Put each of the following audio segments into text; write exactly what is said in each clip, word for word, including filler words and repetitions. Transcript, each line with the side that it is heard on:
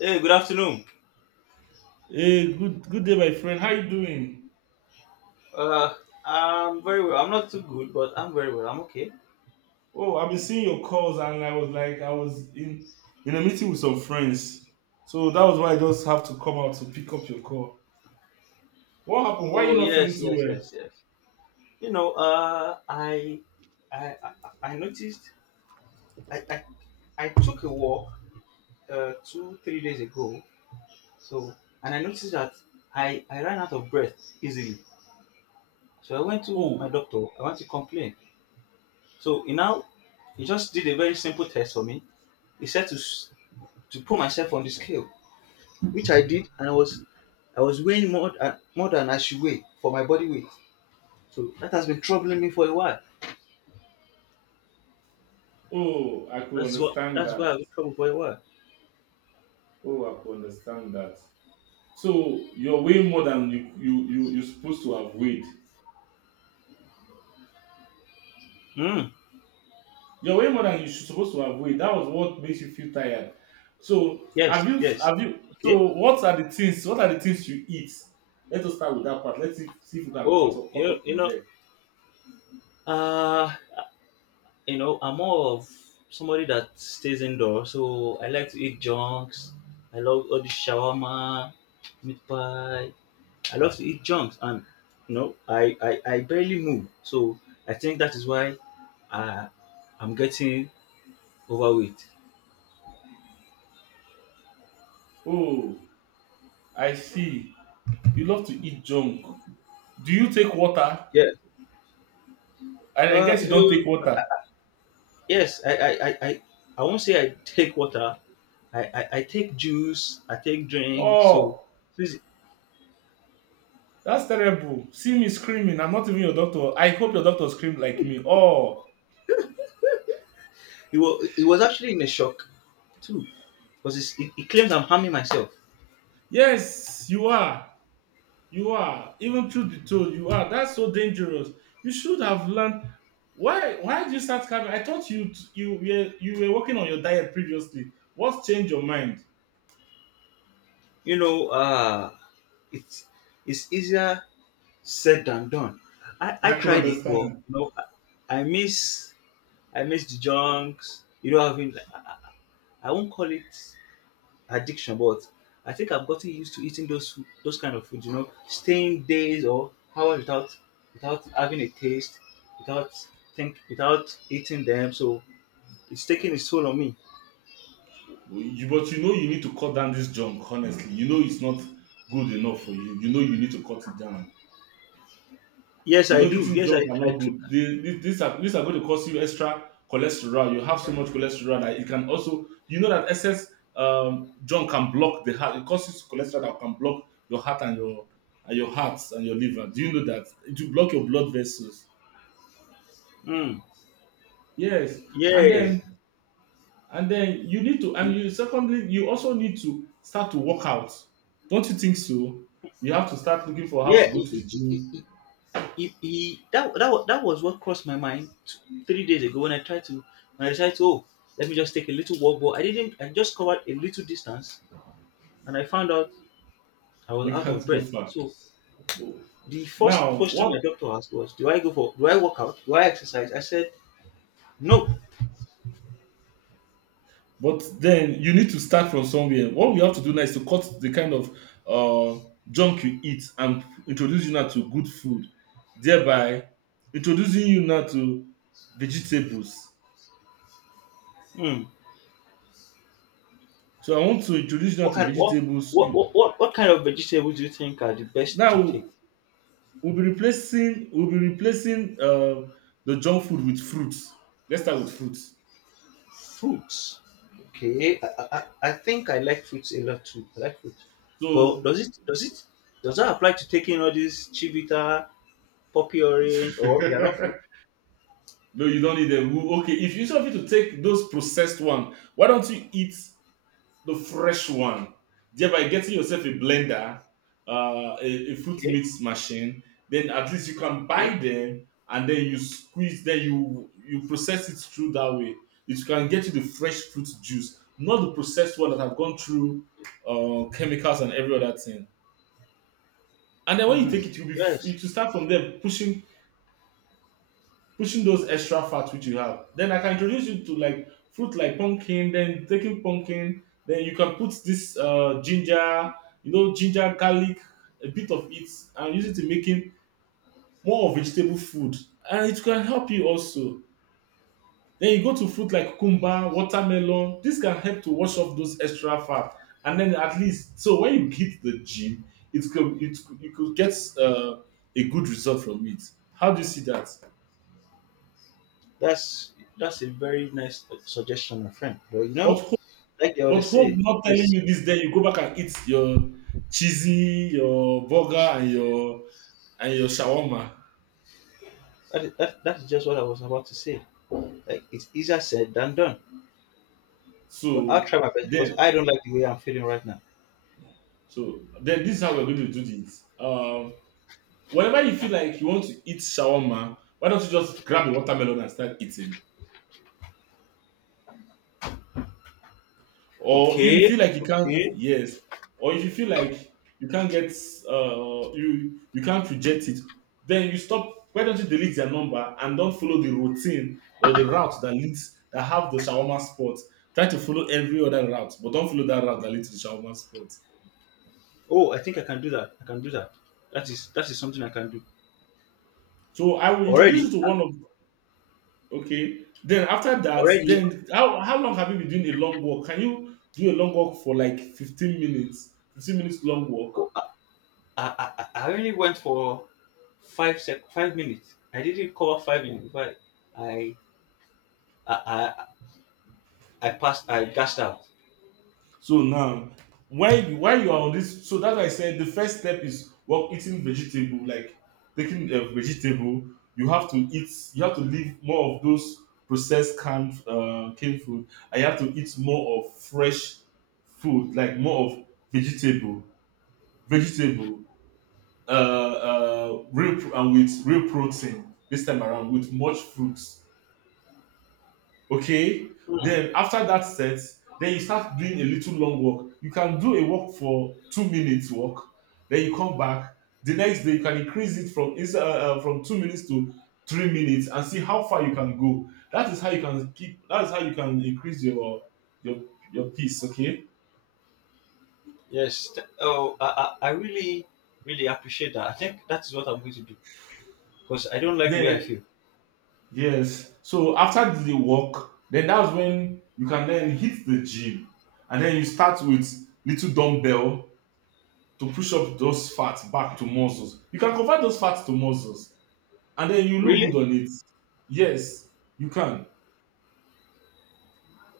left: Hey, good afternoon.
right: Hey, good good day, my friend. How you doing?
left: Uh, I'm very well. I'm not too good, but I'm very well. I'm okay.
right: Oh, I've been seeing your calls, and I was like, I was in in a meeting with some friends, so that was why I just have to come out to pick up your call. What happened? Why are you
left: Oh
right: not feeling
left: yes,
right: too
left: yes,
right: well?
left: yes, yes. You know, uh, I, I, I, I noticed. I, I, I took a walk uh, two, three days ago. So, and I noticed that I, I ran out of breath easily. So I went to my
right: Oh,
left: doctor. I want to complain. So he now, he just did a very simple test for me. He said to s- to put myself on the scale, which I did, and I was I was weighing more than more than I should weigh for my body weight. So that has been troubling me for a while.
right: oh, I could
left: That's what
right: understand
left: that's why
right: that.
left: I've been troubled for a while.
right: Oh, I could understand that. So you're weighing more than you you you you're supposed to have weighed.
left: Hmm.
right: You're way more than you're supposed to avoid. That was what makes you feel tired. So, have
left: Yes,
right: you
left: yes.
right: have you
left: Okay.
right: so what are the things what are the things you eat? Let us start with that part. Let's see, see if we can cut
left: Oh,
right: off cut
left: you
right: off
left: you
right: from
left: know,
right: there.
left: uh, you know, I'm more of somebody that stays indoors, so I like to eat junks. I love all the shawarma, meat pie. I love to eat junks, and you know, I I, I barely move. So I think that is why I I'm getting overweight.
right: Oh, I see. You love to eat junk. Do you take water?
left: Yeah.
right: I, I
left: Uh,
right: guess you don't take
left: you-
right: water.
left: yes, I, I, I, I, I won't say I take water. I, I, I take juice. I take drink. So
right: Oh,
left: please,
right: that's terrible. See me screaming. I'm not even your doctor. I hope your doctor screamed like me. Oh,
left: it was, it was actually in a shock too, because it, it claims I'm harming myself.
right: yes, you are. You are. Even truth be told, you are. That's so dangerous. You should have learned. Why? Why did you start carving? I thought you you were you were working on your diet previously. What's changed your mind?
left: You know, uh, it's it's easier said than done. I, I
right: I can
left: tried it, but
right: understand.
left: no, I, I miss I miss the junks. You know, having I, I I won't call it addiction, but I think I've gotten used to eating those fo- those kind of food. You know, staying days or hours without without having a taste, without think without eating them. So it's taking its toll on me.
right: You, but you know you need to cut down this junk. Honestly, you know it's not good enough for you. You know you need to cut it down.
left: Yes,
right: You
left: I
right: know,
left: do.
right: eating
left: Yes,
right: junk
left: I
right: are
left: I.
right: not
left: tr-
right: good. They, these, these are these are going to cause you extra cholesterol. You have so much cholesterol that it can also, you know, that excess um, junk can block the heart. It causes cholesterol that can block your heart and your and your hearts and your liver. Do you know that it will block your blood vessels?
left: Mm,
right: Yes, and
left: yeah,
right: then and then you need to, and you secondly you also need to start to work out. Don't you think so? You have to start looking for how
left: yeah.
right: to go
left: He,
right: to the
left: he, he,
right: gym.
left: he, he, he- that, that wa- that was what crossed my mind t- three days ago when I tried to when I decided to, oh, let me just take a little walk, but I didn't. I just covered a little distance and I found out I was
right: You
left: out of
right: can't go
left: breath.
right: far.
left: So the first
right: Now,
left: question
right: what
left: my doctor asked was, "Do I go for? Do I work out? Do I exercise?" I said, "No."
right: But then you need to start from somewhere. What we have to do now is to cut the kind of uh, junk you eat and introduce you now to good food, thereby introducing you now to vegetables.
left: Hmm.
right: So I want to introduce you now
left: What
right: to
left: kind? What,
right: vegetables.
left: what
right: You-
left: what what what kind of vegetables do you think are the best to
right: Now
left: take?
right: we'll be replacing we'll be replacing uh, the junk food with fruits. Let's start with fruits.
left: Fruits. Okay. I, I, I I think I like fruits a lot too. I like fruits. But
right: So
left: does it does it does that apply to taking all these chivita, poppy orange, or they are not fruit?
right: no, you don't need them. Who- Okay, if you of you to take those processed one, why don't you eat the fresh one, thereby getting yourself a blender, uh, a, a fruit
left: Okay.
right: mix machine. Then at least you can
left: Okay.
right: buy them, and then you squeeze, then you you process it through that way. It can get you the fresh fruit juice, not the processed one that have gone through uh, chemicals and every other thing. And then when you
left: Hmm.
right: take it, you'll be
left: Yes.
right: it will start from there pushing pushing those extra fats which you have. Then I can introduce you to like fruit like pumpkin, then taking pumpkin, then you can put this uh, ginger, you know, ginger, garlic, a bit of it, and use it in making more of vegetable food. And it can help you also. Then you go to fruit like cucumber, watermelon. This can help to wash off those extra fat. And then at least, so when you hit the gym, it could, it, could- you could get uh, a good result from it. How do you see that?
left: That's that's a very nice suggestion, my friend. But you know,
right: What
left: like they
right: But
left: always
right: hope
left: say,
right: not telling
left: is
right: you this day, you go back and eat your cheesy, your burger, and your and your shawarma.
left: that is, that, that is just what I was about to say. Like it's easier said than done. But I'll
right: So
left: try my best because
right: then,
left: I don't like the way I'm feeling right now.
right: so then this is how we're going to do this. Um, whenever you feel like you want to eat shawarma, why don't you just grab a watermelon and start eating? Or if you feel
left: Okay,
right: like you can't,
left: okay.
right: yes. Or if you feel like you can't get uh you you can't reject it, then you stop why don't you delete their number and don't follow the routine or the route that leads that have the shawarma spot. Try to follow every other route but don't follow that route that leads to the shawarma spot.
left: Oh, I think I can do that. I can do that. That is that is something I can do.
right: So I will introduce you
left: Already,
right: to
left: uh,
right: one of. Okay, then after that,
left: already.
right: then how, how long have you been doing a long walk? Can you do a long walk for like fifteen minutes, fifteen minutes long
left: Oh,
right: walk?
left: I, I, I I only went for five sec, five minutes. I didn't cover five minutes. But I I I, I passed. I gassed out.
right: So now, when you, while you are on this, so that's why I said the first step is well eating vegetable, like taking a vegetable. You have to eat. You have to leave more of those processed canned uh, canned food. I have to eat more of fresh food, like more of vegetable, vegetable, uh, uh, real pro- and with real protein this time around with much fruits, okay.
left: Hmm.
right: Then after that set, then you start doing a little long walk, you can do a walk for two minutes walk. Then you come back. The next day you can increase it from ins- uh, uh, from two minutes to three minutes and see how far you can go. That is how you can keep that is how you can increase your your your pace, okay.
left: Yes. th- Oh, I, I I really really appreciate that. I think that is what I'm going to do because I don't like the way I
right: Then
left: feel.
right: yes, so after the walk, then that's when you can then hit the gym, and then you start with little dumbbell to push up those fats back to muscles. You can convert those fats to muscles, and then you look
left: Really?
right: good on it. Yes, you can.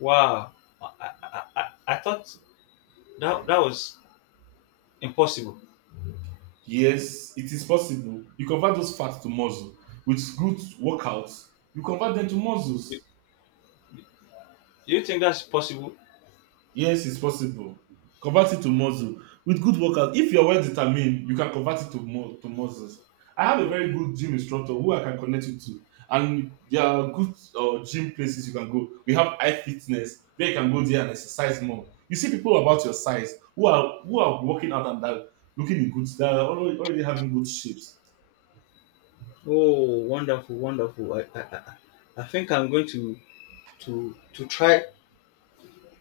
left: Wow. I, I, I, I thought that that was impossible.
right: Yes, it is possible. You convert those fats to muscle with good workouts. You convert them to
left: You,
right: muscles.
left: you think that's possible?
right: Yes, it's possible. Convert it to muscle. With good workers, if you're well determined, you can convert it to mu- to muscles. I have a very good gym instructor who I can connect you to, and there are good uh, gym places you can go. We have iFitness where you can go there and exercise more. You see people about your size who are who are working out, and that looking in good. They are already, already having good shapes.
left: Oh, wonderful, wonderful. I, I, I I think I'm going to to to try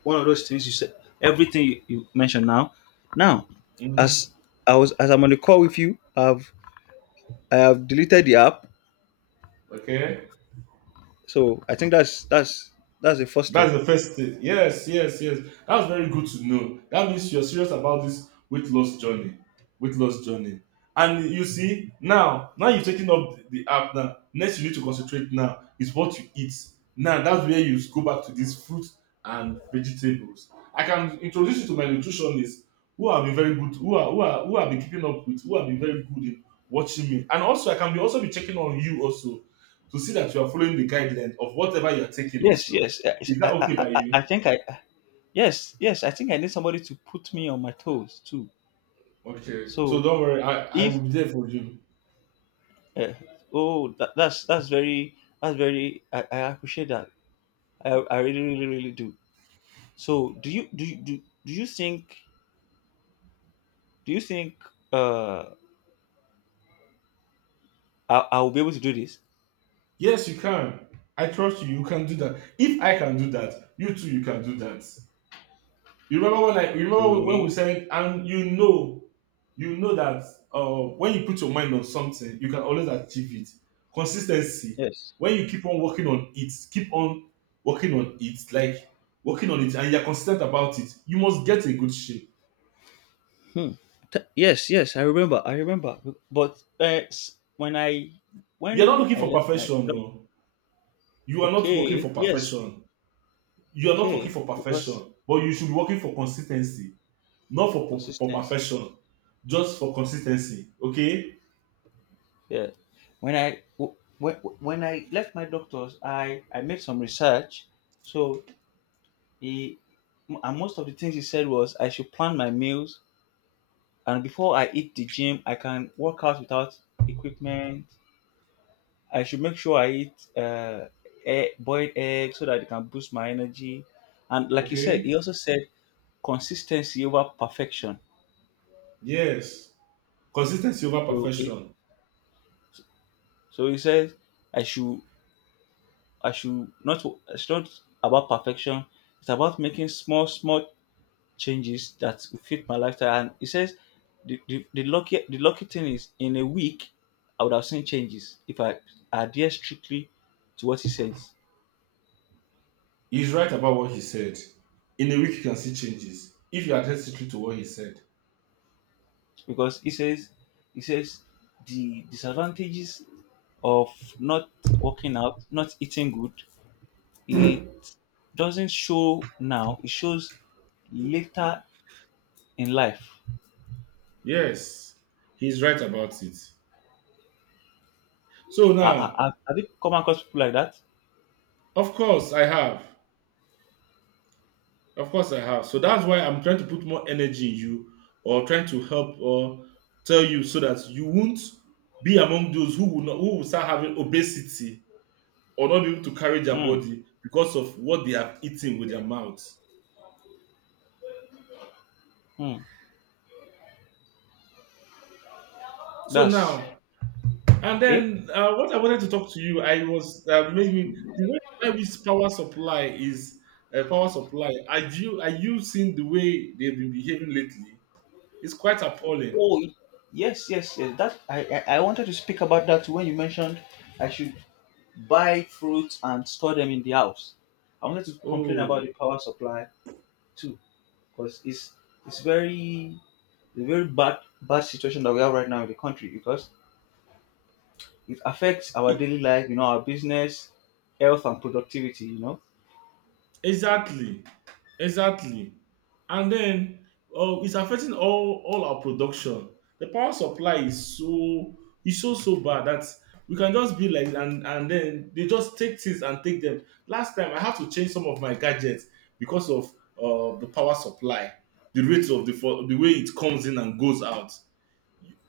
left: one of those things you said. Everything you, you mentioned now. Now,
right: Hmm.
left: as I was as I'm on the call with you, I've I have deleted the app.
right: Okay.
left: So I think that's that's that's the first
right: That's
left: step.
right: the first thing. Yes, yes, yes. That's very good to know. That means you're serious about this weight loss journey. Weight loss journey. And you see, now, now you've taken up the the app now. Next, you need to concentrate now is what you eat. Now, that's where you go back to these fruit and vegetables. I can introduce you to my nutritionist who have been very good, who are who are who have been keeping up with, who have been very good in watching me. And also I can be also be checking on you also, to see that you are following the guidelines of whatever you are taking
left: Yes,
right: also.
left: yes. I,
right: Is that
left: I,
right: okay
left: I,
right: by
left: I
right: you?
left: I think I yes, yes. I think I need somebody to put me on my toes too.
right: Okay. So
left: So
right: don't worry, I, I
left: if
right: will be there for you.
left: uh, oh that, that's that's very that's very, I, I appreciate that, I, I really really really do. So do you do you do, do you think do you think uh I, I will be able to do this?
right: Yes, you can. I trust you. You can do that. If I can do that, you too you can do that. You remember when I you remember when we
left: Okay.
right: said, and you know you know that uh when you put your mind on something, you can always achieve it. Consistency.
left: Yes.
right: When you keep on working on it, keep on working on it, like working on it, and you're consistent about it, you must get a good shape.
left: Hmm. Th- yes, yes I remember, I remember but uh, s- when I
right: You're not
left: when
right: looking
left: I
right: for
left: left my
right: perfection,
left: no,
right: no. You are not working
left: okay,
right: for
left: yes,
right: perfection, you are not working
left: okay
right: for
left: because
right: perfection, but you should be working for consistency, not for for, for
left: consistency.
right: perfection, just for consistency, okay.
left: Yeah. when I when, when I left my doctors, I I made some research. So he and most of the things he said was I should plan my meals and before I eat the gym, I can work out without equipment. I should make sure I eat uh, egg, boiled eggs so that it can boost my energy. And like you said,
right: Okay,
left: he also said consistency over perfection.
right: yes, consistency over
left: So it-
right: perfection.
left: so he says I should I should not, it's not about perfection. It's about making small, small changes that will fit my lifestyle. And he says the, the, the lucky the lucky thing is in a week I would have seen changes if I adhere strictly to what he says.
right: He's right about what he said. In a week you can see changes if you adhere strictly to what he said.
left: Because he says he says the disadvantages of not working out, not eating good, it doesn't show now. It shows later in life.
right: Yes, he's right about it. So
left: I,
right: now,
left: I, I- have you come across people like that?
right: of course I have. Of course, I have. So that's why I'm trying to put more energy in you, or trying to help or tell you, so that you won't be among those who will not who will start having obesity or not be able to carry their
left: Mm,
right: body because of what they have eaten with their mouths.
left: mm.
right: So
left: That's
right: now, and
left: okay.
right: then uh, what I wanted to talk to you, I was uh, made me the way why which power supply is uh, power supply. Are you are you seeing the way they've been behaving lately? It's quite appalling.
left: Oh, y- yes, yes, yes. That I, I I wanted to speak about that when you mentioned I should buy fruits and store them in the house. I wanted to complain about the
right: Oh,
left: power supply too, because it's it's very the very bad bad situation that we have right now in the country because it affects our daily life, you know, our business, health, and productivity. You know,
right: exactly, exactly. And then uh, it's affecting all all our production. The power supply is so is so so bad that we can just be like, and and then they just take things and take them. Last time I had to change some of my gadgets because of uh, the power supply, the rate of the fo- the way it comes in and goes out.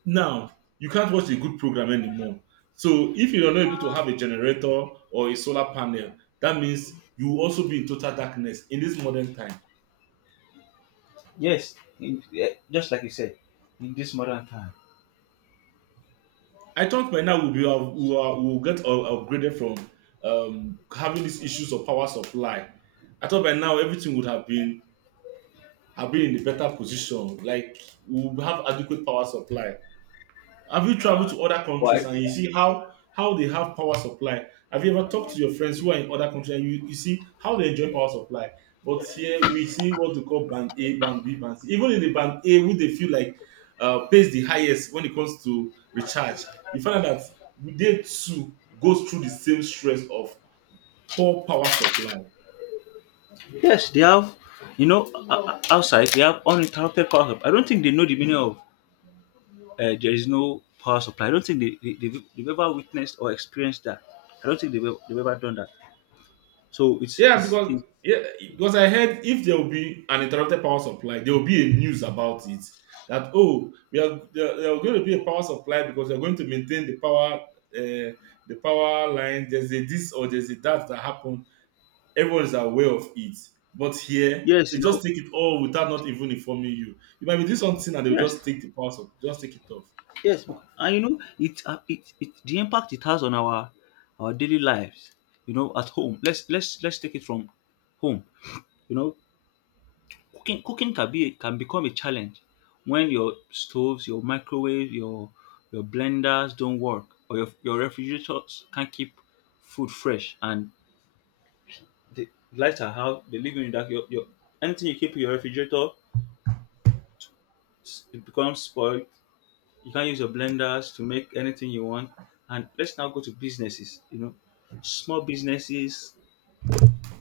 right: Now, you can't watch a good program anymore. So if you're not able to have a generator or a solar panel, that means you will also be in total darkness in this modern time.
left: yes, in, yeah, just like you said, in this modern time.
right: I thought by now we'll be up- we are- we will we'll get up- upgraded from um, having these issues of power supply. I thought by now everything would have been have been in a better position, like we'll have adequate power supply. Have you traveled to other countries
left: Why?
right: and you see how how they have power supply? Have you ever talked to your friends who are in other countries and you, you see how they enjoy power supply? But here we see what they call band A, band B, band C. Even in the band A, who they feel like uh, pays the highest when it comes to recharge, you find out that they too goes through the same stress of poor power supply.
left: Yes, they have, you know, o- o- outside they have uninterrupted power supply. I don't think they know the meaning of uh, there is no power supply. I don't think they, they, they've, they've ever witnessed or experienced that. I don't think they've, ev- they've ever done that. So it's,
right: Yeah,
left: it's,
right: because
left: it's
right: yeah, because I heard if there will be an interrupted power supply, there will be a news about it, that oh, we are there, there are going to be a power supply because we are going to maintain the power uh, the power line. There's a this or there's a that that happened. Everyone is aware of it, but here
left: yes,
right: they
left: you
right: just
left: know,
right: take it all without not even informing you. You might be doing something and they will
left: yes,
right: just take the power supply, just take it off.
left: yes. bec- And you know, it, uh, it, it, the impact it has on our, our daily lives, you know, at home. Let's, let's, let's take it from home. You know, Cooking cooking can be can become a challenge when your stoves, your microwave, your your blenders don't work or your your refrigerators can't keep food fresh and the lights are out, the living you in dark. Your, your anything you keep in your refrigerator s- it becomes spoiled. You can't use your blenders to make anything you want. And let's now go to businesses, you know. Small businesses,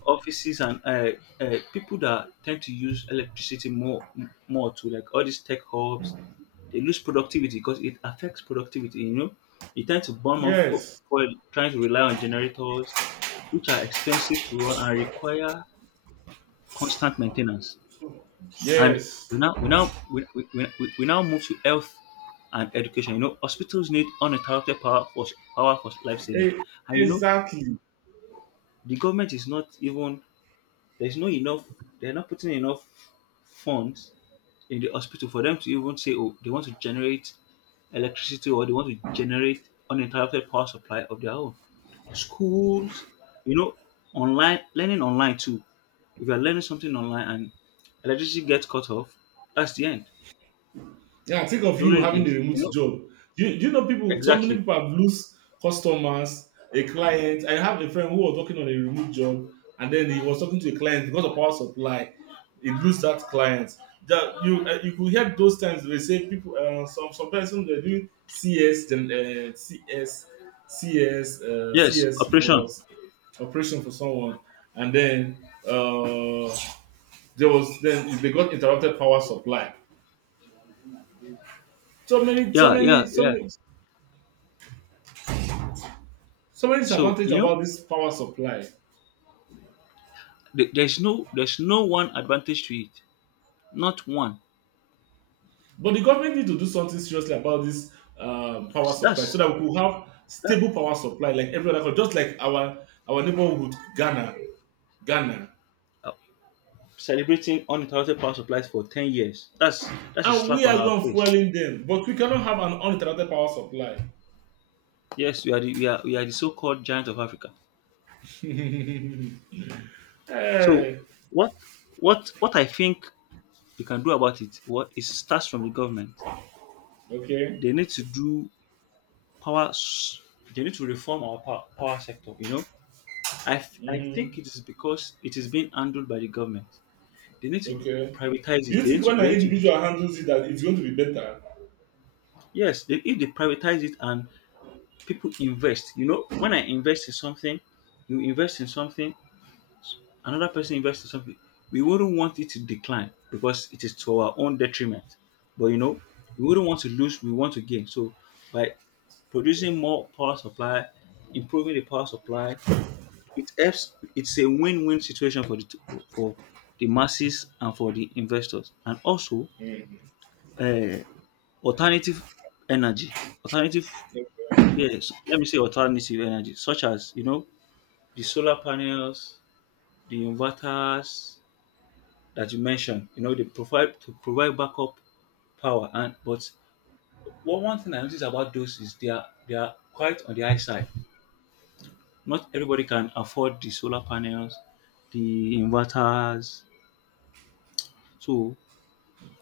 left: offices, and uh, uh, people that tend to use electricity more more to like all these tech hubs, they lose productivity because it affects productivity, you know, you tend to burn more fo-
right: Yes,
left: fuel trying to rely on generators which are expensive to run and require constant maintenance, and
right: yes.
left: we now we now we, we, we, we now move to health and education. You know, hospitals need uninterrupted power for power for life saving,
right: Eh,
left: and you know,
right: exactly.
left: the government is not even there's no enough. They're not putting enough funds in the hospital for them to even say, oh, they want to generate electricity or they want to generate uninterrupted power supply of their own. Schools, you know, online learning online too. If you're learning something online and electricity gets cut off, that's the end.
right: Yeah, think of you
left: During
right: having the
left: ex-
right: remote
left: you know
right: job. Do You do you know people, so many
left: exactly,
right: people have lose customers, a client. I have a friend who was working on a remote job, and then he was talking to a client, because of power supply, he lose that client. That you uh, you could hear those times, they say people uh, some some person, they do CS, then uh, CS CS uh,
left: yes,
right: CS
left: operation,
right: for operation for someone, and then uh there was then they got interrupted power supply. so many so
left: yeah, yeah
right: many so
left: yeah.
right: many so many
left: So
right: disadvantages
left: you know,
right: about this power supply.
left: th- there's no there's no one advantage to it, not one.
right: But the government need to do something seriously about this um, power
left: So
right: supply, so
left: That's
right: that we could have
left: that
right: stable power supply like every other country, just like our our neighborhood Ghana, Ghana.
left: uh, celebrating uninterrupted power supplies for ten years. That's that's a
right: And we
left: slap on
right: are the
left: our
right: one
left: face.
right: fueling them, but we cannot have an uninterrupted power supply.
left: Yes, we are the, we are we are the so-called giant of Africa. So
right: Hey,
left: what what what I think we can do about it, what it starts from the government.
right: okay,
left: They need to do power s- they need to reform our power, power sector, you know. I, f- I
right: mm-hmm.
left: think it is because it is being handled by the government. They need to
right: Okay.
left: privatize
right: Do
left: it.
right: you
left: They need
right: think
left: to,
right: when
left: they
right: an
left: need to
right: individual handles it that it's going to be better?
left: yes, they, if they privatize it and people invest. You know, when I invest in something, you invest in something, another person invests in something. We wouldn't want it to decline because it is to our own detriment. But you know, we wouldn't want to lose, we want to gain. So by producing more power supply, improving the power supply, it helps, it's a win-win situation for the t- for the masses and for the investors. And also uh, alternative energy. Alternative yes, let me say alternative energy, such as you know the solar panels, the inverters that you mentioned, you know, they provide to provide backup power. And but one one thing I notice about those is they are they are quite on the high side. Not everybody can afford the solar panels, the inverters. So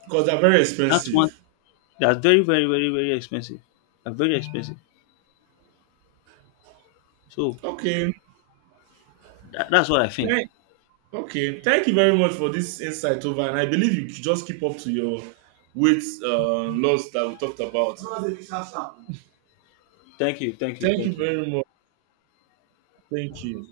right: Because they're very
left: that's one
right: expensive.
left: that's very very very very expensive. They're very expensive. So
right: Okay.
left: that, that's what I think.
right: Thank, Okay, thank you very much for this insight over, and I believe you should just keep up to your weight uh, loss that we talked about.
left: Thank you, thank you,
right: Thank you
left: thank you.
right: very much. Thank you.